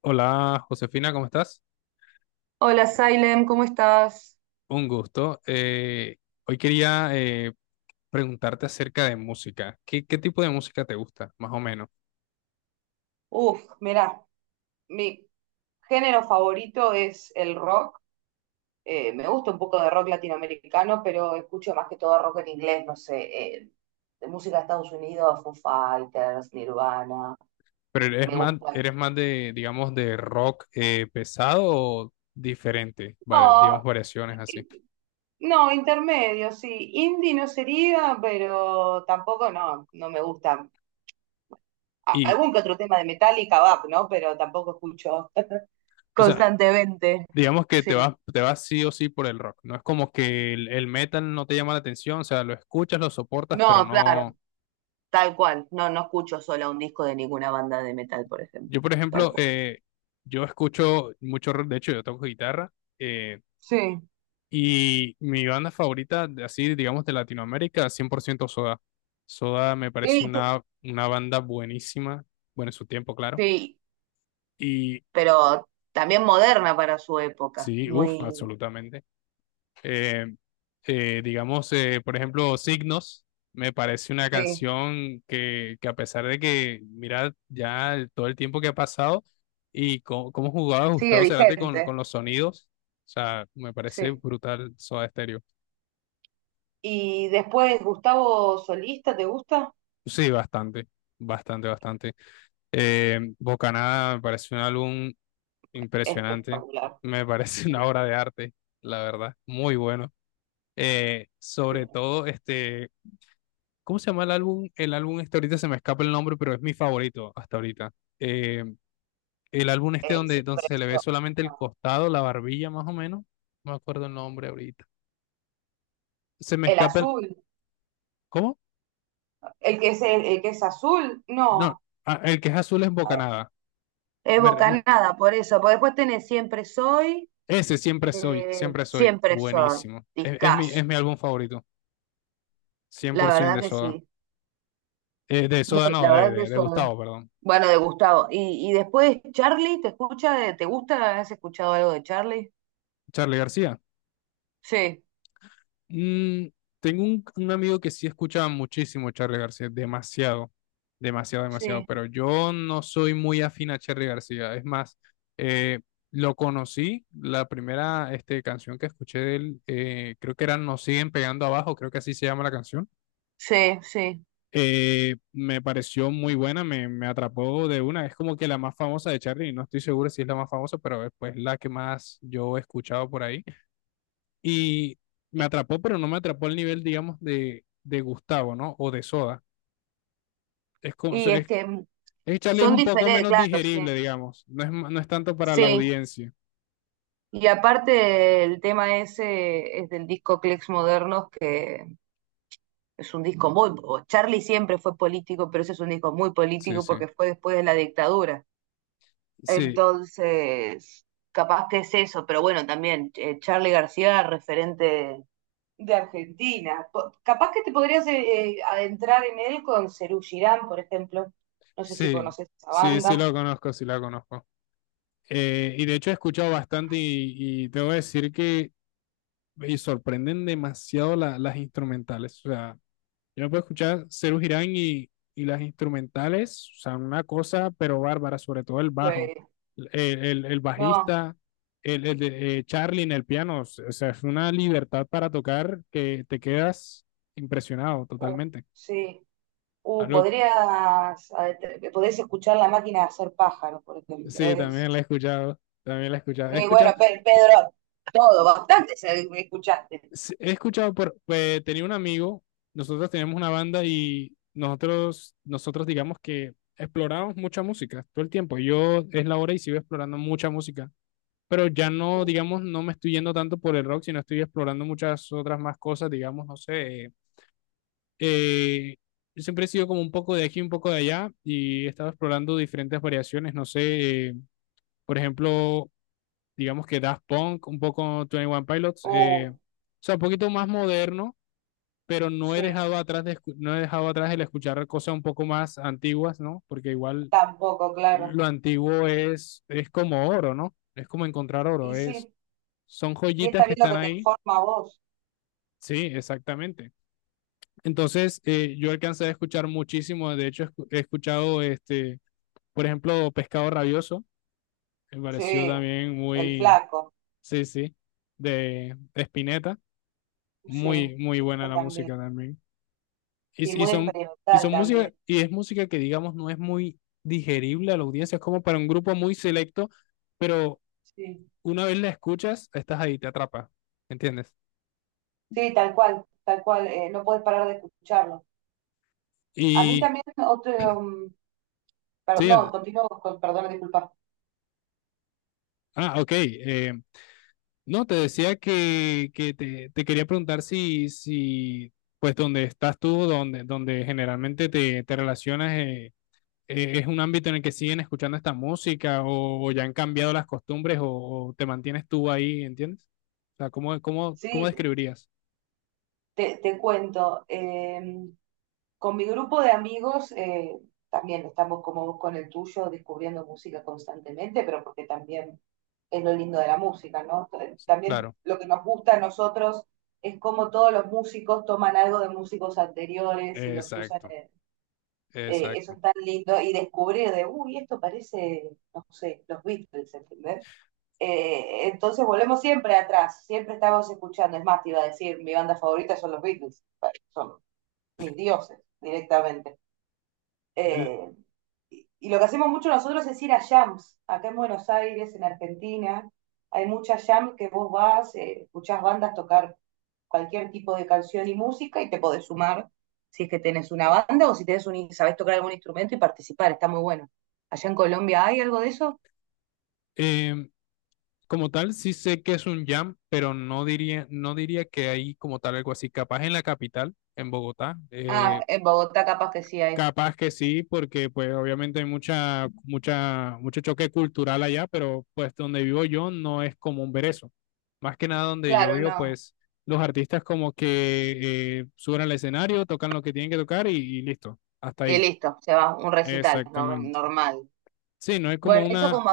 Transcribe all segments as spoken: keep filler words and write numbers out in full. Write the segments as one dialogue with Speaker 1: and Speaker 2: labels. Speaker 1: Hola Josefina, ¿cómo estás?
Speaker 2: Hola, Salem, ¿cómo estás?
Speaker 1: Un gusto. Eh, hoy quería eh, preguntarte acerca de música. ¿Qué, qué tipo de música te gusta, más o menos?
Speaker 2: Uf, mirá, mi género favorito es el rock. Eh, me gusta un poco de rock latinoamericano, pero escucho más que todo rock en inglés, no sé, eh, de música de Estados Unidos, Foo Fighters, Nirvana.
Speaker 1: ¿Pero eres
Speaker 2: Me
Speaker 1: más,
Speaker 2: gusta.
Speaker 1: eres más de, digamos, de rock eh, pesado o diferente? Vale, digamos,
Speaker 2: No,
Speaker 1: variaciones así.
Speaker 2: eh, no, intermedio, sí. Indie no sería, pero tampoco no, no me gusta. A-
Speaker 1: Y,
Speaker 2: Algún que otro tema de Metallica, va, ¿no? Pero tampoco escucho.
Speaker 1: o sea,
Speaker 2: Constantemente,
Speaker 1: digamos que
Speaker 2: sí.
Speaker 1: te vas, te vas sí o sí por el rock. No es como que el, el metal no te llama la atención, o sea, lo escuchas, lo soportas, pero
Speaker 2: No, claro.
Speaker 1: no...
Speaker 2: Tal cual, no, no escucho sola un disco de ninguna banda de metal, por ejemplo,
Speaker 1: Yo, por
Speaker 2: tal
Speaker 1: ejemplo,
Speaker 2: cual.
Speaker 1: eh, yo escucho mucho rock, de hecho, yo toco guitarra. eh,
Speaker 2: Sí.
Speaker 1: Y mi banda favorita, de- así digamos de Latinoamérica, cien por ciento Soda. Soda me pareció
Speaker 2: Y te-
Speaker 1: una, una banda buenísima, bueno, en su tiempo, claro.
Speaker 2: sí,
Speaker 1: Y
Speaker 2: pero también moderna para su época,
Speaker 1: sí, uff,
Speaker 2: muy...
Speaker 1: absolutamente. Eh, eh, digamos, eh, por ejemplo, Signos, me parece una
Speaker 2: Sí,
Speaker 1: canción que, que a pesar de que, mira, ya el- todo el tiempo que ha pasado y cómo, cómo jugaba
Speaker 2: sigue
Speaker 1: Gustavo Cerati con, con
Speaker 2: vigente.
Speaker 1: los sonidos, o sea, me parece
Speaker 2: Sí.
Speaker 1: brutal Soda Stereo.
Speaker 2: Y después, Gustavo Solista, ¿te gusta?
Speaker 1: Sí, bastante, bastante, bastante. Eh, Bocanada me parece un álbum impresionante,
Speaker 2: Espectacular.
Speaker 1: me parece una
Speaker 2: Sí.
Speaker 1: obra de arte, la verdad, muy bueno. Eh, sobre todo, este, ¿cómo se llama el álbum? El álbum este ahorita se me escapa el nombre, pero es mi favorito hasta ahorita. Eh, el álbum este
Speaker 2: Eh,
Speaker 1: donde, donde
Speaker 2: siempre
Speaker 1: se le ve
Speaker 2: eso.
Speaker 1: solamente el
Speaker 2: No.
Speaker 1: costado, la barbilla más o menos, no me acuerdo el nombre ahorita. Se me
Speaker 2: El
Speaker 1: escapa el...
Speaker 2: azul,
Speaker 1: ¿Cómo?
Speaker 2: el que es el, el que es azul,
Speaker 1: No,
Speaker 2: no.
Speaker 1: ah, el que es azul es
Speaker 2: Ah,
Speaker 1: Bocanada.
Speaker 2: es
Speaker 1: Me re- me-
Speaker 2: bocanada, por eso, porque después tenés Siempre Soy,
Speaker 1: Ese siempre soy,
Speaker 2: eh,
Speaker 1: siempre soy,
Speaker 2: Siempre Soy,
Speaker 1: buenísimo. Es, es mi, es
Speaker 2: discazo.
Speaker 1: mi álbum favorito.
Speaker 2: La
Speaker 1: cien por ciento
Speaker 2: verdad
Speaker 1: de
Speaker 2: que
Speaker 1: Soda.
Speaker 2: sí.
Speaker 1: Eh, de Soda
Speaker 2: Muy-
Speaker 1: no,
Speaker 2: la
Speaker 1: de,
Speaker 2: verdad que
Speaker 1: de, de
Speaker 2: son.
Speaker 1: Gustavo, perdón.
Speaker 2: Bueno, de Gustavo. Y, y después, Charlie, ¿te escucha? de- ¿Te gusta? ¿Has escuchado algo de Charlie?
Speaker 1: Charlie García.
Speaker 2: Sí,
Speaker 1: Mm, Tengo un, un amigo que sí escuchaba muchísimo Charlie García, demasiado, demasiado, demasiado,
Speaker 2: sí,
Speaker 1: pero yo no soy muy afín a Charlie García. Es más, eh, lo conocí, la primera este, canción que escuché de él, eh, creo que era Nos siguen pegando abajo, creo que así se llama la canción.
Speaker 2: sí, sí.
Speaker 1: Eh, me pareció muy buena, me, me atrapó de una. Es como que la más famosa de Charlie, no estoy seguro si es la más famosa, pero es pues la que más yo he escuchado por ahí. Y me atrapó, pero no me atrapó al nivel, digamos, de, de Gustavo, ¿no? O de Soda. Es como, so,
Speaker 2: Y es
Speaker 1: es,
Speaker 2: que mm,
Speaker 1: es- Charlie es
Speaker 2: son
Speaker 1: un poco
Speaker 2: diferentes,
Speaker 1: menos
Speaker 2: claro, sí.
Speaker 1: digerible, digamos. No es, ma- no es tanto para la
Speaker 2: Sí.
Speaker 1: audiencia.
Speaker 2: Y aparte, el tema ese es del disco Clex Modernos, que es un disco muy. O Charlie siempre fue político, pero ese es un disco muy
Speaker 1: Sí,
Speaker 2: político
Speaker 1: sí.
Speaker 2: porque fue después de la dictadura.
Speaker 1: Sí,
Speaker 2: Entonces, capaz que es eso, pero bueno, también eh, Charly García, referente de Argentina. Po- capaz que te podrías eh, eh, adentrar en él con Serú Girán, por ejemplo. No sé si
Speaker 1: sí,
Speaker 2: conoces esa
Speaker 1: sí, sí
Speaker 2: banda.
Speaker 1: lo conozco, sí la conozco. Eh, y de hecho he escuchado bastante y, y tengo que decir que y sorprenden demasiado la- las instrumentales. O sea, yo me puedo escuchar Serú Girán y, y las instrumentales, o sea, una cosa, pero bárbara, sobre todo el bajo,
Speaker 2: Eh,
Speaker 1: el, el- el
Speaker 2: no,
Speaker 1: bajista, el, el de eh, Charlie en el piano, o sea, es una libertad para tocar que te quedas impresionado
Speaker 2: uh,
Speaker 1: totalmente.
Speaker 2: sí. Uh,
Speaker 1: Algo,
Speaker 2: podrías, adentr- podés escuchar La Máquina de Hacer Pájaros, por ejemplo.
Speaker 1: sí,
Speaker 2: Es-
Speaker 1: también la he escuchado, también la he escuchado. He
Speaker 2: Y bueno,
Speaker 1: escuchado
Speaker 2: Pe- Pedro, todo, bastante se- escuchaste.
Speaker 1: sí, he escuchado por, pues tenía un amigo, nosotros teníamos una banda y nosotros, nosotros digamos que explorábamos mucha música todo el tiempo. Yo es la hora y sigo explorando mucha música, pero ya no, digamos, no me estoy yendo tanto por el rock, sino estoy explorando muchas otras más cosas, digamos, no sé. eh, yo siempre he sido como un poco de aquí, un poco de allá y he estado explorando diferentes variaciones, no sé, eh, por ejemplo, digamos que Daft Punk, un poco Twenty One Pilots,
Speaker 2: Uh,
Speaker 1: eh, o sea, un poquito más moderno, pero no he
Speaker 2: sí,
Speaker 1: dejado atrás de, escu- no he dejado atrás el escuchar cosas un poco más antiguas, ¿no? Porque igual
Speaker 2: tampoco, claro.
Speaker 1: lo antiguo es, es como oro, ¿no? Es como encontrar oro,
Speaker 2: Y
Speaker 1: es,
Speaker 2: sí.
Speaker 1: son
Speaker 2: Y está
Speaker 1: joyitas que
Speaker 2: bien lo
Speaker 1: están
Speaker 2: que te
Speaker 1: ahí.
Speaker 2: informa a vos.
Speaker 1: Sí, exactamente. Entonces, eh, yo alcancé a escuchar muchísimo, de hecho, escu- he escuchado, este, por ejemplo, Pescado Rabioso, me
Speaker 2: Sí,
Speaker 1: pareció también
Speaker 2: el
Speaker 1: muy,
Speaker 2: flaco.
Speaker 1: sí, sí, de Spinetta,
Speaker 2: Sí,
Speaker 1: muy, muy buena
Speaker 2: eso
Speaker 1: la
Speaker 2: también.
Speaker 1: música también.
Speaker 2: Sí,
Speaker 1: y, y
Speaker 2: muy
Speaker 1: son, y
Speaker 2: experimental
Speaker 1: son música,
Speaker 2: también.
Speaker 1: y es música que digamos no es muy digerible a la audiencia, es como para un grupo muy selecto, pero
Speaker 2: Sí,
Speaker 1: una vez la escuchas, estás ahí, te atrapa, ¿entiendes?
Speaker 2: sí, tal cual, tal cual. Eh, no puedes parar de escucharlo. A mí
Speaker 1: Y
Speaker 2: también otro... um, per-
Speaker 1: sí,
Speaker 2: no,
Speaker 1: ah,
Speaker 2: continúo con, perdón, disculpa.
Speaker 1: ah, ok. Eh, no, te decía que, que te, te quería preguntar si, si, pues, donde estás tú, donde, donde generalmente te, te relacionas, eh, eh, es un ámbito en el que siguen escuchando esta música o, o ya han cambiado las costumbres o, o, te mantienes tú ahí, ¿entiendes? O sea, ¿cómo, cómo, ¿cómo
Speaker 2: Sí,
Speaker 1: describirías?
Speaker 2: Te, te cuento, eh, con mi grupo de amigos eh, también estamos como vos con el tuyo descubriendo música constantemente, pero porque también es lo lindo de la música, ¿no? T- También
Speaker 1: Claro,
Speaker 2: lo que nos gusta a nosotros es cómo todos los músicos toman algo de músicos anteriores y los usan,
Speaker 1: exacto,
Speaker 2: en- eh, eso
Speaker 1: exacto.
Speaker 2: es tan lindo, y descubrir de, uy, esto parece, no sé, los Beatles, ¿entendés? Eh, entonces volvemos siempre atrás, siempre estábamos escuchando. Es más, te iba a decir, mi banda favorita son los Beatles, son mis dioses directamente.
Speaker 1: Eh,
Speaker 2: Eh, y, y lo que hacemos mucho nosotros es ir a jams, acá en Buenos Aires, en Argentina, hay muchas jams que vos vas, eh, escuchás bandas tocar cualquier tipo de canción y música y te podés sumar si es que tenés una banda o si tenés un, sabés tocar algún instrumento y participar, está muy bueno. ¿Allá en Colombia hay algo de eso?
Speaker 1: eh, Como tal, sí sé que es un jam, pero no diría, no diría que hay como tal algo así. Capaz en la capital, en Bogotá,
Speaker 2: Ah,
Speaker 1: eh,
Speaker 2: en Bogotá capaz que sí hay.
Speaker 1: capaz que sí, porque pues obviamente hay mucha, mucha, mucho choque cultural allá, pero pues donde vivo yo no es común ver eso. Más que nada donde yo
Speaker 2: Claro,
Speaker 1: vivo,
Speaker 2: no,
Speaker 1: pues los artistas como que eh, suben al escenario, tocan lo que tienen que tocar y, y listo, hasta
Speaker 2: y
Speaker 1: ahí.
Speaker 2: listo, se va, un recital nor-
Speaker 1: Exactamente.
Speaker 2: normal.
Speaker 1: Sí, no hay
Speaker 2: Bueno,
Speaker 1: como
Speaker 2: eso
Speaker 1: una,
Speaker 2: como,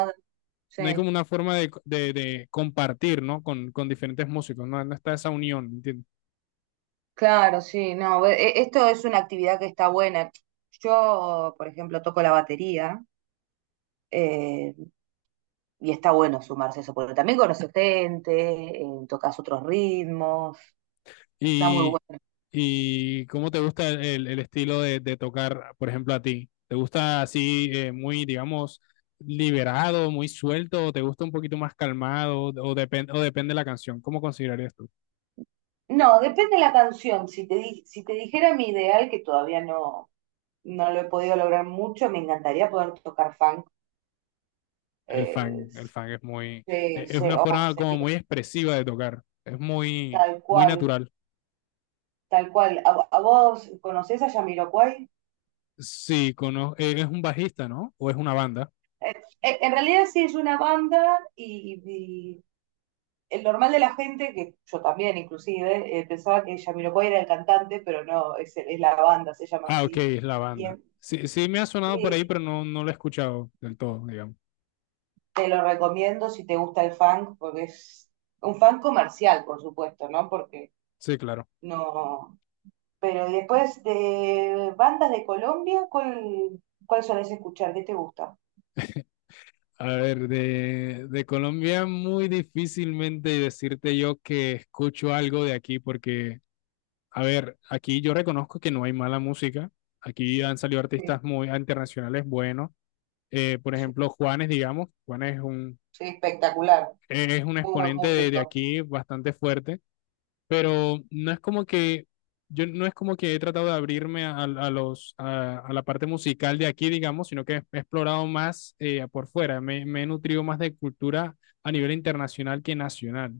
Speaker 1: no hay
Speaker 2: sí,
Speaker 1: como una forma de, de, de compartir, ¿no? Con, con diferentes músicos, ¿no? No está esa unión, ¿entiendes?
Speaker 2: claro, sí, no, e- e- esto es una actividad que está buena. Yo, por ejemplo, toco la batería eh, y está bueno sumarse a eso, porque también conoces gente, eh, tocas otros ritmos, está muy
Speaker 1: ¿Y,
Speaker 2: bueno.
Speaker 1: y cómo te gusta el, el estilo de, de tocar, por ejemplo, a ti? ¿Te gusta así eh, muy, digamos, liberado, muy suelto, o te gusta un poquito más calmado, o, depende o depende de la canción? ¿Cómo considerarías tú?
Speaker 2: No, depende de la canción. Si te, di- si te dijera mi ideal, que todavía no, no lo he podido lograr mucho, me encantaría poder tocar funk.
Speaker 1: El
Speaker 2: eh,
Speaker 1: fan, el fan es muy,
Speaker 2: se-
Speaker 1: e- es
Speaker 2: se-
Speaker 1: una
Speaker 2: o
Speaker 1: forma como
Speaker 2: sería
Speaker 1: muy expresiva de tocar, es muy,
Speaker 2: tal
Speaker 1: muy
Speaker 2: cual.
Speaker 1: natural.
Speaker 2: Tal cual. ¿A, a vos conocés a Jamiroquai?
Speaker 1: Sí, cono- eh, ¿es un bajista, no? ¿O es una banda?
Speaker 2: En, en realidad sí es una banda y, y el normal de la gente, que yo también inclusive, eh, pensaba que Jamiroquai era el cantante, pero no, es, es la banda, se llama
Speaker 1: Ah, ok,
Speaker 2: así.
Speaker 1: es la
Speaker 2: Y es-
Speaker 1: banda. Sí, sí me ha sonado por ahí,
Speaker 2: eh,
Speaker 1: pero no, no lo he escuchado del todo, digamos.
Speaker 2: te lo recomiendo si te gusta el funk, porque es un funk comercial, por supuesto, ¿no? Porque
Speaker 1: Sí, claro.
Speaker 2: no... Pero y después de bandas de Colombia, ¿cuál, cuál solés escuchar? ¿Qué te gusta?
Speaker 1: A ver, de, de Colombia muy difícilmente decirte yo que escucho algo de aquí porque, a ver, aquí yo reconozco que no hay mala música. Aquí han salido
Speaker 2: Sí,
Speaker 1: artistas muy internacionales buenos. Eh, por
Speaker 2: sí,
Speaker 1: ejemplo, Juanes, digamos. Juanes es un,
Speaker 2: sí, espectacular.
Speaker 1: es un
Speaker 2: Muy buen
Speaker 1: exponente de, de
Speaker 2: músico,
Speaker 1: aquí bastante fuerte, pero no es como que yo no es como que he tratado de abrirme a, a los a, a la parte musical de aquí, digamos, sino que he explorado más eh, por fuera, me, me he nutrido más de cultura a nivel internacional que nacional.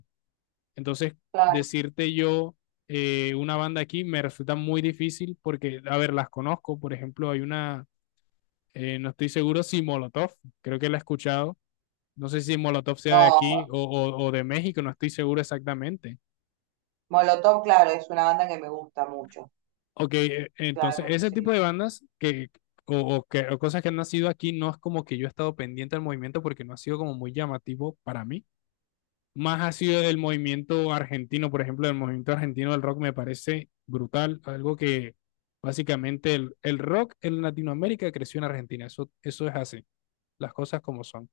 Speaker 1: Entonces,
Speaker 2: claro.
Speaker 1: decirte yo eh, una banda aquí me resulta muy difícil porque, a ver, las conozco, por ejemplo, hay una, eh, no estoy seguro si Molotov, creo que la he escuchado, no sé si Molotov sea de
Speaker 2: No,
Speaker 1: aquí
Speaker 2: Mo-
Speaker 1: o, o o de México, no estoy seguro exactamente.
Speaker 2: Molotov, claro, es una banda que me gusta mucho.
Speaker 1: Ok, e- entonces
Speaker 2: Claro,
Speaker 1: ese tipo
Speaker 2: sí.
Speaker 1: de bandas que, o, o que, o cosas que han nacido aquí no es como que yo he estado pendiente del movimiento porque no ha sido como muy llamativo para mí. Más ha sido del movimiento argentino, por ejemplo, el movimiento argentino del rock me parece brutal, algo que básicamente el, el rock en Latinoamérica creció en Argentina, eso, eso es así, las cosas como son.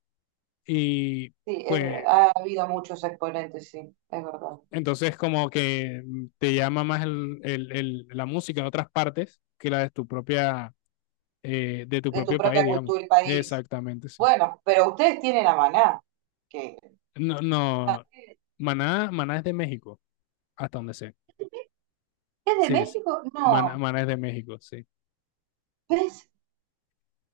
Speaker 1: Y
Speaker 2: Sí, es-
Speaker 1: pues
Speaker 2: ha habido muchos exponentes, sí, es verdad.
Speaker 1: entonces como que mm, te llama más el- el- el- la música de otras partes que la de tu propia eh, de tu
Speaker 2: De tu
Speaker 1: propio país,
Speaker 2: propia
Speaker 1: digamos.
Speaker 2: cultura y país.
Speaker 1: Exactamente, sí.
Speaker 2: Bueno, pero ustedes tienen a Maná, que
Speaker 1: No, no, Maná, Maná es de México, hasta donde sé.
Speaker 2: es de
Speaker 1: Sí, sí.
Speaker 2: México.
Speaker 1: Maná,
Speaker 2: No,
Speaker 1: Maná es de México, sí.
Speaker 2: ¿ves?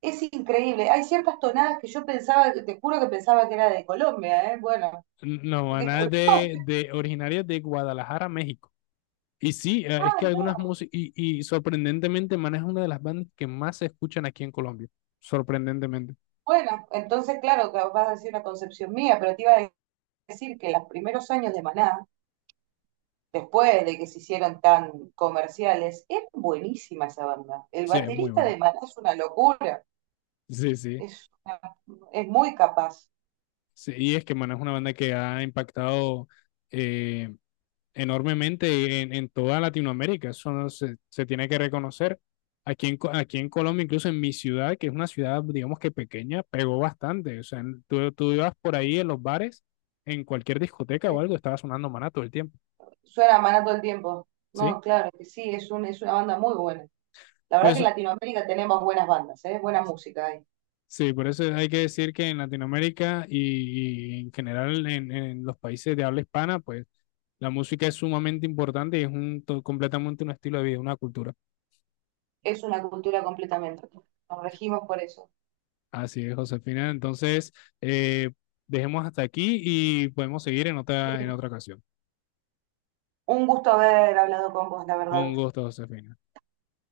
Speaker 2: Es increíble. Hay ciertas tonadas que yo pensaba, te juro que pensaba que era de Colombia, ¿eh? Bueno,
Speaker 1: No, Maná es
Speaker 2: disculpame.
Speaker 1: de, de originaria de Guadalajara, México. Y sí, eh, es
Speaker 2: Ah,
Speaker 1: que algunas
Speaker 2: no.
Speaker 1: músicas, y, y sorprendentemente Maná es una de las bandas que más se escuchan aquí en Colombia. Sorprendentemente.
Speaker 2: Bueno, entonces, claro, que vas a decir una concepción mía, pero te iba a decir que los primeros años de Maná, después de que se hicieron tan comerciales, es buenísima esa banda. El
Speaker 1: Sí, es muy
Speaker 2: baterista
Speaker 1: bueno.
Speaker 2: de Maná es una locura,
Speaker 1: Sí, sí.
Speaker 2: es, una- es muy capaz.
Speaker 1: Sí, y es que Maná es una banda que ha impactado eh, enormemente en, en toda Latinoamérica. Eso no se, se tiene que reconocer. Aquí en, aquí en Colombia, incluso en mi ciudad, que es una ciudad, digamos que pequeña, pegó bastante. O sea, en- tú, tú ibas por ahí en los bares, en cualquier discoteca o
Speaker 2: Eh,
Speaker 1: algo, estaba sonando maná todo el tiempo,
Speaker 2: Suena a Maná todo el tiempo.
Speaker 1: ¿sí?
Speaker 2: No, claro que sí, es, un, es una banda muy buena. La verdad que
Speaker 1: Pues
Speaker 2: en Latinoamérica tenemos buenas bandas, ¿eh? Buena música ahí.
Speaker 1: sí, por eso hay que decir que en Latinoamérica y, y en general en, en los países de habla hispana, pues la música es sumamente importante y es un, to- completamente un estilo de vida, una cultura.
Speaker 2: Es una cultura completamente. Nos regimos por eso.
Speaker 1: Así es, Josefina. Entonces, eh, dejemos hasta aquí y podemos seguir en
Speaker 2: Sí.
Speaker 1: otra, en otra ocasión.
Speaker 2: Un gusto haber hablado con vos, la verdad.
Speaker 1: Un gusto, Josefina.